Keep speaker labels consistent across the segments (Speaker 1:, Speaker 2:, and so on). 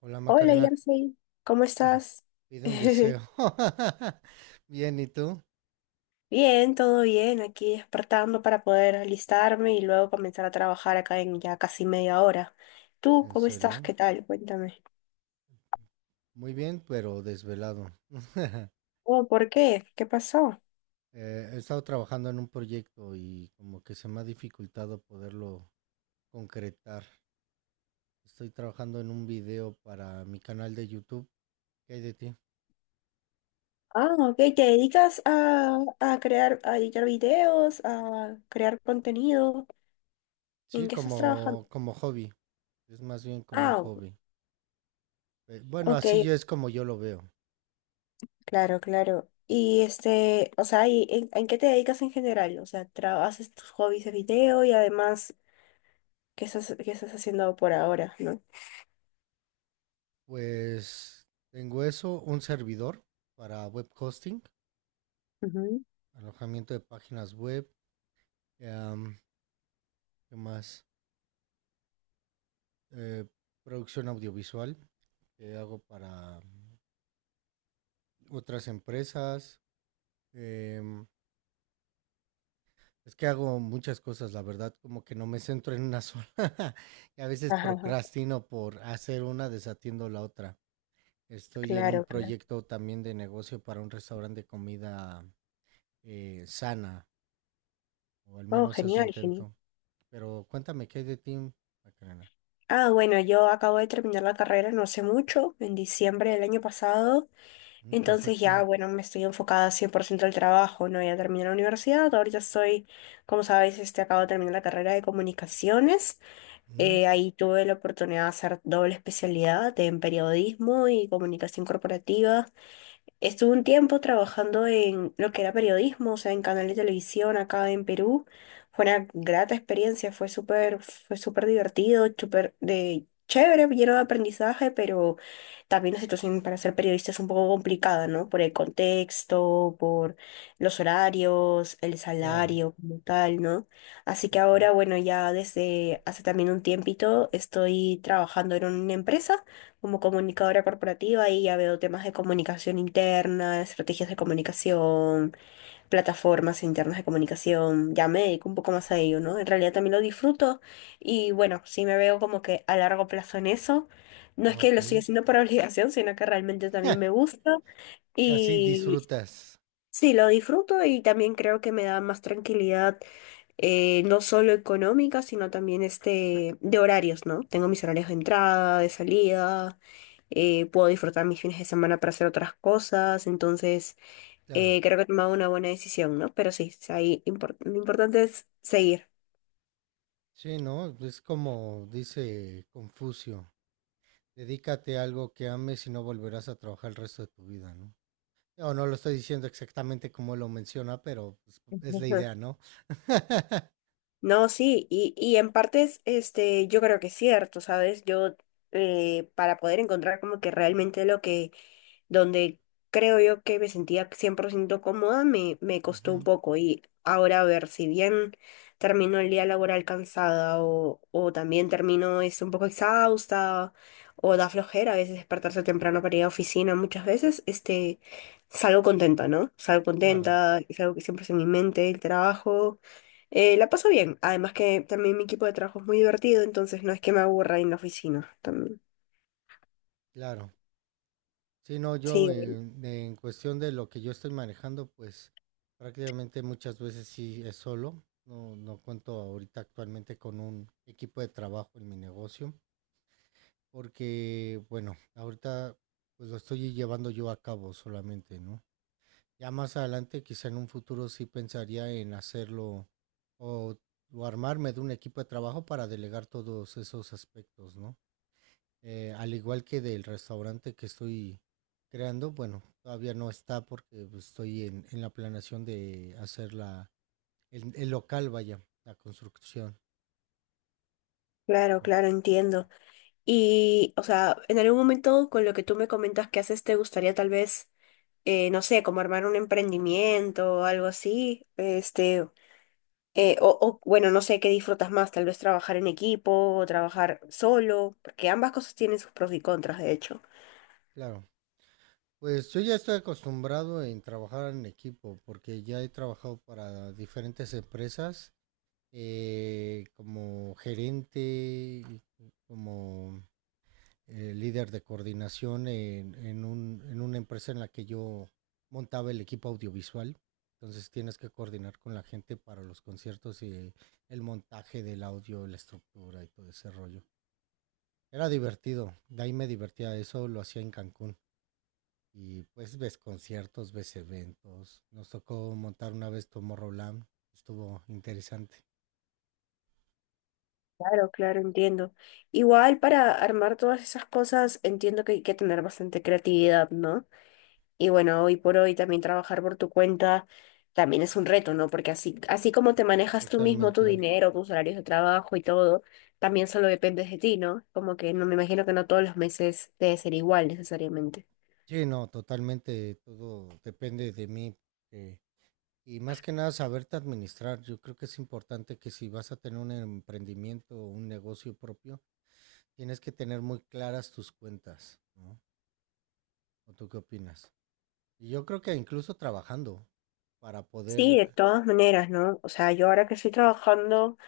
Speaker 1: Hola,
Speaker 2: Hola,
Speaker 1: Macarena.
Speaker 2: Yarsi, ¿cómo estás?
Speaker 1: Pide un deseo. Bien, ¿y tú?
Speaker 2: Bien, todo bien, aquí despertando para poder alistarme y luego comenzar a trabajar acá en ya casi media hora. ¿Tú
Speaker 1: ¿En
Speaker 2: cómo estás?
Speaker 1: serio?
Speaker 2: ¿Qué tal? Cuéntame.
Speaker 1: Muy bien, pero desvelado.
Speaker 2: Oh, ¿por qué? ¿Qué pasó?
Speaker 1: He estado trabajando en un proyecto y como que se me ha dificultado poderlo concretar. Estoy trabajando en un video para mi canal de YouTube. ¿Qué hay de ti?
Speaker 2: Ah, ok, ¿te dedicas a crear, a editar videos, a crear contenido?
Speaker 1: Sí,
Speaker 2: ¿En qué estás trabajando?
Speaker 1: como hobby. Es más bien como un
Speaker 2: Ah,
Speaker 1: hobby. Bueno,
Speaker 2: ok,
Speaker 1: así yo es como yo lo veo.
Speaker 2: claro, claro. Y o sea, ¿y en qué te dedicas en general? O sea, haces tus hobbies de video y además qué estás haciendo por ahora, ¿no?
Speaker 1: Pues tengo eso, un servidor para web hosting,
Speaker 2: Ujú.
Speaker 1: alojamiento de páginas web. Em, ¿Qué más? Eh, producción audiovisual que hago para otras empresas. em, es que hago muchas cosas, la verdad, como que no me centro en una sola. Y a veces
Speaker 2: Ajá, ajá.
Speaker 1: procrastino por hacer una, desatiendo la otra. Estoy en un
Speaker 2: Claro, claro.
Speaker 1: proyecto también de negocio para un restaurante de comida sana, o al
Speaker 2: Oh,
Speaker 1: menos eso
Speaker 2: genial, genial.
Speaker 1: intento. Pero cuéntame, ¿qué hay de ti, Macarena?
Speaker 2: Ah, bueno, yo acabo de terminar la carrera no hace mucho, en diciembre del año pasado,
Speaker 1: Mm,
Speaker 2: entonces
Speaker 1: perfecto.
Speaker 2: ya, bueno, me estoy enfocada 100% al trabajo, ¿no? Ya terminé la universidad, ahorita estoy, como sabéis, acabo de terminar la carrera de comunicaciones.
Speaker 1: Mm,
Speaker 2: Ahí tuve la oportunidad de hacer doble especialidad en periodismo y comunicación corporativa. Estuve un tiempo trabajando en lo que era periodismo, o sea, en canal de televisión acá en Perú. Fue una grata experiencia, fue súper divertido, súper de chévere, lleno de aprendizaje, pero también la situación para ser periodista es un poco complicada, ¿no? Por el contexto, por los horarios, el
Speaker 1: claro.
Speaker 2: salario como tal, ¿no? Así que
Speaker 1: Ujú.
Speaker 2: ahora, bueno, ya desde hace también un tiempito estoy trabajando en una empresa como comunicadora corporativa y ya veo temas de comunicación interna, estrategias de comunicación, plataformas internas de comunicación, ya me dedico un poco más a ello, ¿no? En realidad también lo disfruto y bueno, sí me veo como que a largo plazo en eso. No es
Speaker 1: Ah,
Speaker 2: que
Speaker 1: ok.
Speaker 2: lo estoy haciendo por obligación, sino que realmente también me gusta
Speaker 1: Y así
Speaker 2: y
Speaker 1: disfrutas,
Speaker 2: sí, lo disfruto y también creo que me da más tranquilidad, no solo económica, sino también de horarios, ¿no? Tengo mis horarios de entrada, de salida. Eh, puedo disfrutar mis fines de semana para hacer otras cosas, entonces
Speaker 1: claro.
Speaker 2: creo que he tomado una buena decisión, ¿no? Pero sí, ahí lo importante es seguir.
Speaker 1: Sí, ¿no? Es como dice Confucio, dedícate a algo que ames y no volverás a trabajar el resto de tu vida, ¿no? O no lo estoy diciendo exactamente como lo menciona, pero pues, es la idea, ¿no?
Speaker 2: No, sí, y en partes, yo creo que es cierto, ¿sabes? Para poder encontrar como que realmente donde creo yo que me sentía 100% cómoda, me costó un
Speaker 1: Ujú.
Speaker 2: poco. Y ahora, a ver, si bien termino el día laboral cansada o también termino es un poco exhausta o da flojera a veces despertarse temprano para ir a oficina, muchas veces, salgo contenta, ¿no? Salgo
Speaker 1: Claro,
Speaker 2: contenta, es algo que siempre es en mi mente, el trabajo. La paso bien, además que también mi equipo de trabajo es muy divertido, entonces no es que me aburra en la oficina también.
Speaker 1: claro. Sí, no, yo
Speaker 2: Sí,
Speaker 1: en cuestión de lo que yo estoy manejando, pues prácticamente muchas veces sí es solo. No, no cuento ahorita actualmente con un equipo de trabajo en mi negocio. Porque, bueno, ahorita pues lo estoy llevando yo a cabo solamente, ¿no? Ya más adelante, quizá en un futuro sí pensaría en hacerlo o, o armarme de un equipo de trabajo para delegar todos esos aspectos, ¿no? Al igual que del restaurante que estoy creando, bueno, todavía no está porque pues, estoy en la planeación de hacer el local, vaya, la construcción.
Speaker 2: claro, claro, entiendo. Y, o sea, en algún momento con lo que tú me comentas que haces, ¿te gustaría tal vez, no sé, como armar un emprendimiento o algo así? O, bueno, no sé qué disfrutas más, tal vez trabajar en equipo o trabajar solo, porque ambas cosas tienen sus pros y contras, de hecho.
Speaker 1: Claro. Pues yo ya estoy acostumbrado en trabajar en equipo, porque ya he trabajado para diferentes empresas, como gerente, como líder de coordinación en una empresa en la que yo montaba el equipo audiovisual. Entonces tienes que coordinar con la gente para los conciertos y el montaje del audio, la estructura y todo ese rollo. Era divertido, de ahí me divertía, eso lo hacía en Cancún. Y pues ves conciertos, ves eventos. Nos tocó montar una vez Tomorrowland. Estuvo interesante.
Speaker 2: Claro, claro, entiendo. Igual para armar todas esas cosas entiendo que hay que tener bastante creatividad, ¿no? Y bueno, hoy por hoy también trabajar por tu cuenta también es un reto, ¿no? Porque así, así como te manejas tú mismo tu
Speaker 1: Totalmente.
Speaker 2: dinero, tus horarios de trabajo y todo, también solo dependes de ti, ¿no? Como que no me imagino que no todos los meses debe ser igual necesariamente.
Speaker 1: Sí, no, totalmente. Todo depende de mí. eh, y más que nada saberte administrar. Yo creo que es importante que si vas a tener un emprendimiento o un negocio propio, tienes que tener muy claras tus cuentas, ¿no? ¿O tú qué opinas? Y yo creo que incluso trabajando para
Speaker 2: Sí, de
Speaker 1: poder...
Speaker 2: todas maneras, ¿no? O sea, yo ahora que estoy trabajando,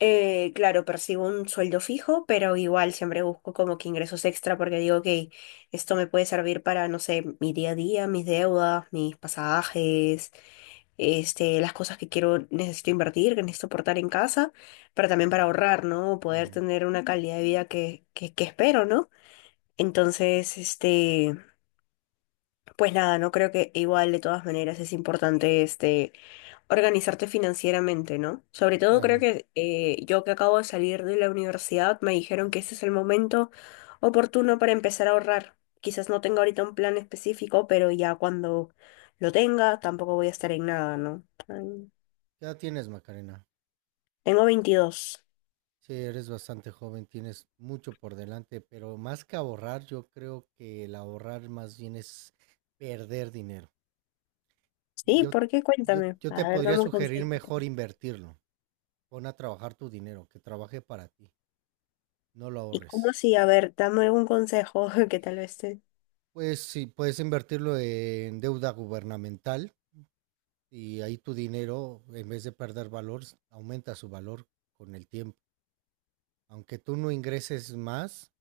Speaker 2: Claro, percibo un sueldo fijo, pero igual siempre busco como que ingresos extra porque digo, ok, esto me puede servir para, no sé, mi día a día, mis deudas, mis pasajes, las cosas que quiero, necesito invertir, que necesito aportar en casa, pero también para
Speaker 1: Mm.
Speaker 2: ahorrar, ¿no? Poder
Speaker 1: Claro,
Speaker 2: tener una calidad de vida que espero, ¿no? Entonces, este... Pues nada, no creo que igual de todas maneras es importante organizarte financieramente, ¿no? Sobre todo creo
Speaker 1: claro.
Speaker 2: que yo que acabo de salir de la universidad me dijeron que ese es el momento oportuno para empezar a ahorrar. Quizás no tenga ahorita un plan específico, pero ya cuando lo tenga tampoco voy a estar en nada, ¿no? Ay,
Speaker 1: ¿Qué edad tienes, Macarena?
Speaker 2: tengo 22.
Speaker 1: Sí, eres bastante joven, tienes mucho por delante, pero más que ahorrar, yo creo que el ahorrar más bien es perder dinero.
Speaker 2: Sí,
Speaker 1: Yo,
Speaker 2: ¿por qué?
Speaker 1: yo,
Speaker 2: Cuéntame.
Speaker 1: yo te
Speaker 2: A ver,
Speaker 1: podría
Speaker 2: dame un
Speaker 1: sugerir
Speaker 2: consejo.
Speaker 1: mejor invertirlo. Pon a trabajar tu dinero, que trabaje para ti, no lo
Speaker 2: ¿Y cómo
Speaker 1: ahorres.
Speaker 2: así? A ver, dame un consejo que tal vez te...
Speaker 1: Pues sí, puedes invertirlo en deuda gubernamental y ahí tu dinero, en vez de perder valor, aumenta su valor con el tiempo. Aunque tú no ingreses más,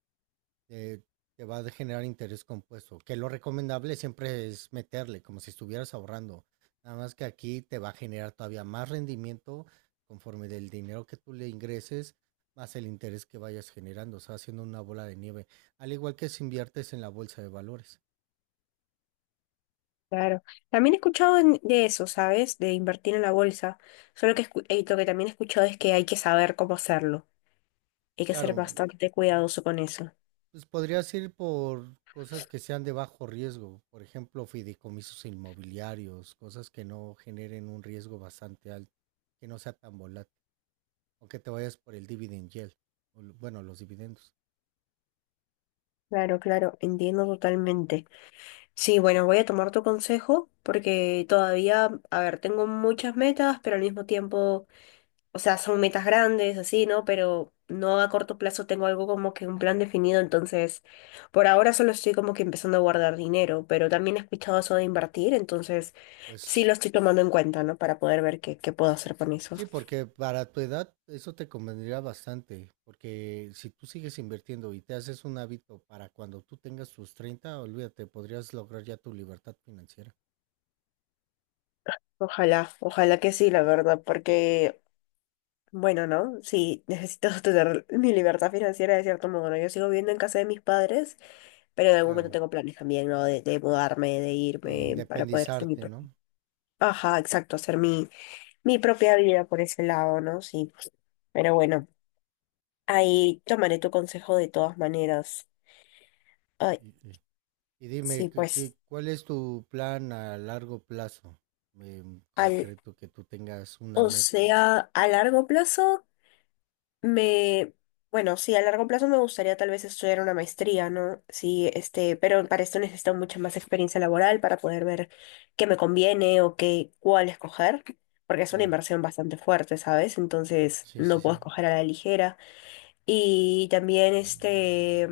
Speaker 1: eh, te va a generar interés compuesto. Que lo recomendable siempre es meterle, como si estuvieras ahorrando. Nada más que aquí te va a generar todavía más rendimiento conforme del dinero que tú le ingreses, más el interés que vayas generando. O sea, haciendo una bola de nieve. Al igual que si inviertes en la bolsa de valores.
Speaker 2: Claro. También he escuchado de eso, ¿sabes? De invertir en la bolsa. Solo que lo que también he escuchado es que hay que saber cómo hacerlo. Hay que ser
Speaker 1: Claro, mm,
Speaker 2: bastante cuidadoso con eso.
Speaker 1: pues podrías ir por cosas que sean de bajo riesgo. Por ejemplo, fideicomisos inmobiliarios, cosas que no generen un riesgo bastante alto, que no sea tan volátil. O que te vayas por el dividend yield, bueno, los dividendos.
Speaker 2: Claro, claro, entiendo totalmente. Sí, bueno, voy a tomar tu consejo porque todavía, a ver, tengo muchas metas, pero al mismo tiempo... o sea, son metas grandes, así, ¿no? Pero no a corto plazo tengo algo como que un plan definido, entonces por ahora solo estoy como que empezando a guardar dinero, pero también he escuchado eso de invertir, entonces sí
Speaker 1: Pues
Speaker 2: lo estoy tomando en cuenta, ¿no? Para poder ver qué puedo hacer con eso.
Speaker 1: sí, porque para tu edad eso te convendría bastante, porque si tú sigues invirtiendo y te haces un hábito para cuando tú tengas tus 30 olvídate, podrías lograr ya tu libertad financiera.
Speaker 2: Ojalá, ojalá que sí, la verdad, porque, bueno, ¿no? Sí, necesito tener mi libertad financiera de cierto modo, ¿no? Yo sigo viviendo en casa de mis padres, pero en algún momento
Speaker 1: Claro,
Speaker 2: tengo planes también, ¿no? De mudarme, de
Speaker 1: de
Speaker 2: irme para poder hacer mi
Speaker 1: independizarte,
Speaker 2: propio.
Speaker 1: ¿no?
Speaker 2: Ajá, exacto, mi propia vida por ese lado, ¿no? Sí. Pero bueno, ahí tomaré tu consejo de todas maneras. Ay,
Speaker 1: Y- y- Y dime,
Speaker 2: sí,
Speaker 1: ¿qué-
Speaker 2: pues,
Speaker 1: qué- cuál es tu plan a largo plazo? En
Speaker 2: al,
Speaker 1: concreto, que tú tengas una meta.
Speaker 2: a largo plazo me, bueno, sí, a largo plazo me gustaría tal vez estudiar una maestría, ¿no? Sí, pero para esto necesito mucha más experiencia laboral para poder ver qué me conviene o cuál escoger, porque es una
Speaker 1: Claro.
Speaker 2: inversión bastante fuerte, ¿sabes? Entonces,
Speaker 1: Sí, sí,
Speaker 2: no puedo
Speaker 1: sí.
Speaker 2: escoger a la ligera. Y también,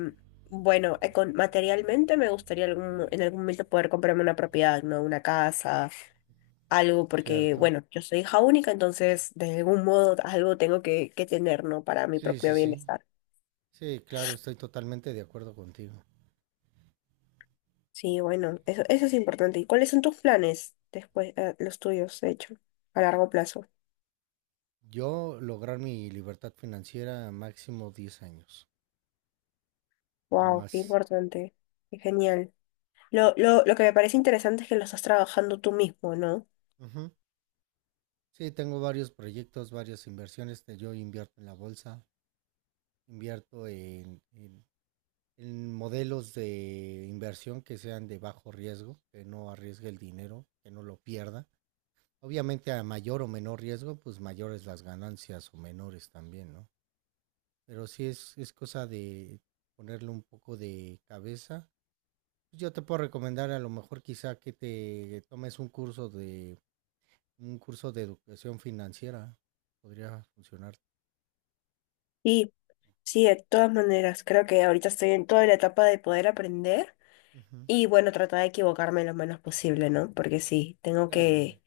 Speaker 2: bueno, materialmente me gustaría en algún momento poder comprarme una propiedad, ¿no? Una casa, algo, porque,
Speaker 1: Cierto.
Speaker 2: bueno, yo soy hija única, entonces de algún modo algo tengo que tener, ¿no? Para mi
Speaker 1: Sí, sí,
Speaker 2: propio
Speaker 1: sí.
Speaker 2: bienestar.
Speaker 1: Sí, claro, estoy totalmente de acuerdo contigo.
Speaker 2: Sí, bueno, eso es importante. ¿Y cuáles son tus planes después, los tuyos, de hecho, a largo plazo?
Speaker 1: Yo lograr mi libertad financiera máximo 10 años, no
Speaker 2: Wow, qué
Speaker 1: más.
Speaker 2: importante, qué genial. Lo que me parece interesante es que lo estás trabajando tú mismo, ¿no?
Speaker 1: Ujú. Sí, tengo varios proyectos, varias inversiones. Yo invierto en la bolsa, invierto en modelos de inversión que sean de bajo riesgo, que no arriesgue el dinero, que no lo pierda. Obviamente a mayor o menor riesgo, pues mayores las ganancias o menores también, ¿no? Pero sí es cosa de ponerle un poco de cabeza pues. Yo te puedo recomendar a lo mejor quizá que te tomes un curso de educación financiera. Podría funcionar.
Speaker 2: Sí. Sí, de todas maneras, creo que ahorita estoy en toda la etapa de poder aprender
Speaker 1: Ujú.
Speaker 2: y bueno, tratar de equivocarme lo menos posible, ¿no? Porque sí, tengo
Speaker 1: Claro,
Speaker 2: que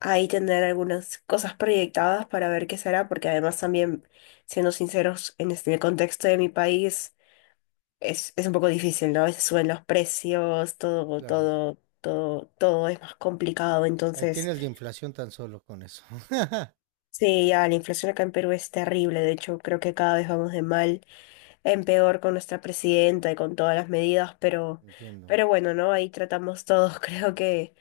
Speaker 2: ahí tener algunas cosas proyectadas para ver qué será, porque además también, siendo sinceros, en el contexto de mi país es un poco difícil, ¿no? A veces suben los precios, todo,
Speaker 1: claro.
Speaker 2: todo, todo, todo es más complicado,
Speaker 1: Ahí
Speaker 2: entonces
Speaker 1: tienes la inflación tan solo con eso.
Speaker 2: sí, ya la inflación acá en Perú es terrible, de hecho creo que cada vez vamos de mal en peor con nuestra presidenta y con todas las medidas,
Speaker 1: Entiendo.
Speaker 2: pero bueno, ¿no? Ahí tratamos todos, creo que,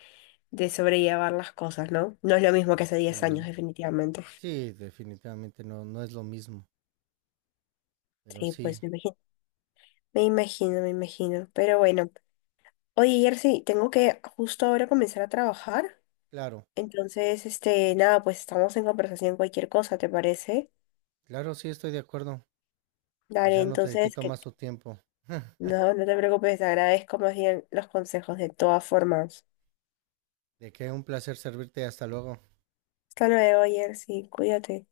Speaker 2: de sobrellevar las cosas, ¿no? No es lo mismo que hace
Speaker 1: Muy
Speaker 2: 10 años,
Speaker 1: bien.
Speaker 2: definitivamente.
Speaker 1: Sí, definitivamente no, no es lo mismo. Pero
Speaker 2: Sí, pues
Speaker 1: sí,
Speaker 2: me imagino, me imagino, me imagino. Pero bueno, oye, Jersey, tengo que justo ahora comenzar a trabajar.
Speaker 1: claro.
Speaker 2: Entonces, nada, pues estamos en conversación cualquier cosa, ¿te parece?
Speaker 1: Claro, sí estoy de acuerdo. Pues
Speaker 2: Dale,
Speaker 1: ya no te
Speaker 2: entonces,
Speaker 1: quito
Speaker 2: que
Speaker 1: más tu tiempo.
Speaker 2: no, no te preocupes, te agradezco más bien los consejos de todas formas.
Speaker 1: De que un placer servirte. Hasta luego.
Speaker 2: Hasta luego, Jersey, cuídate.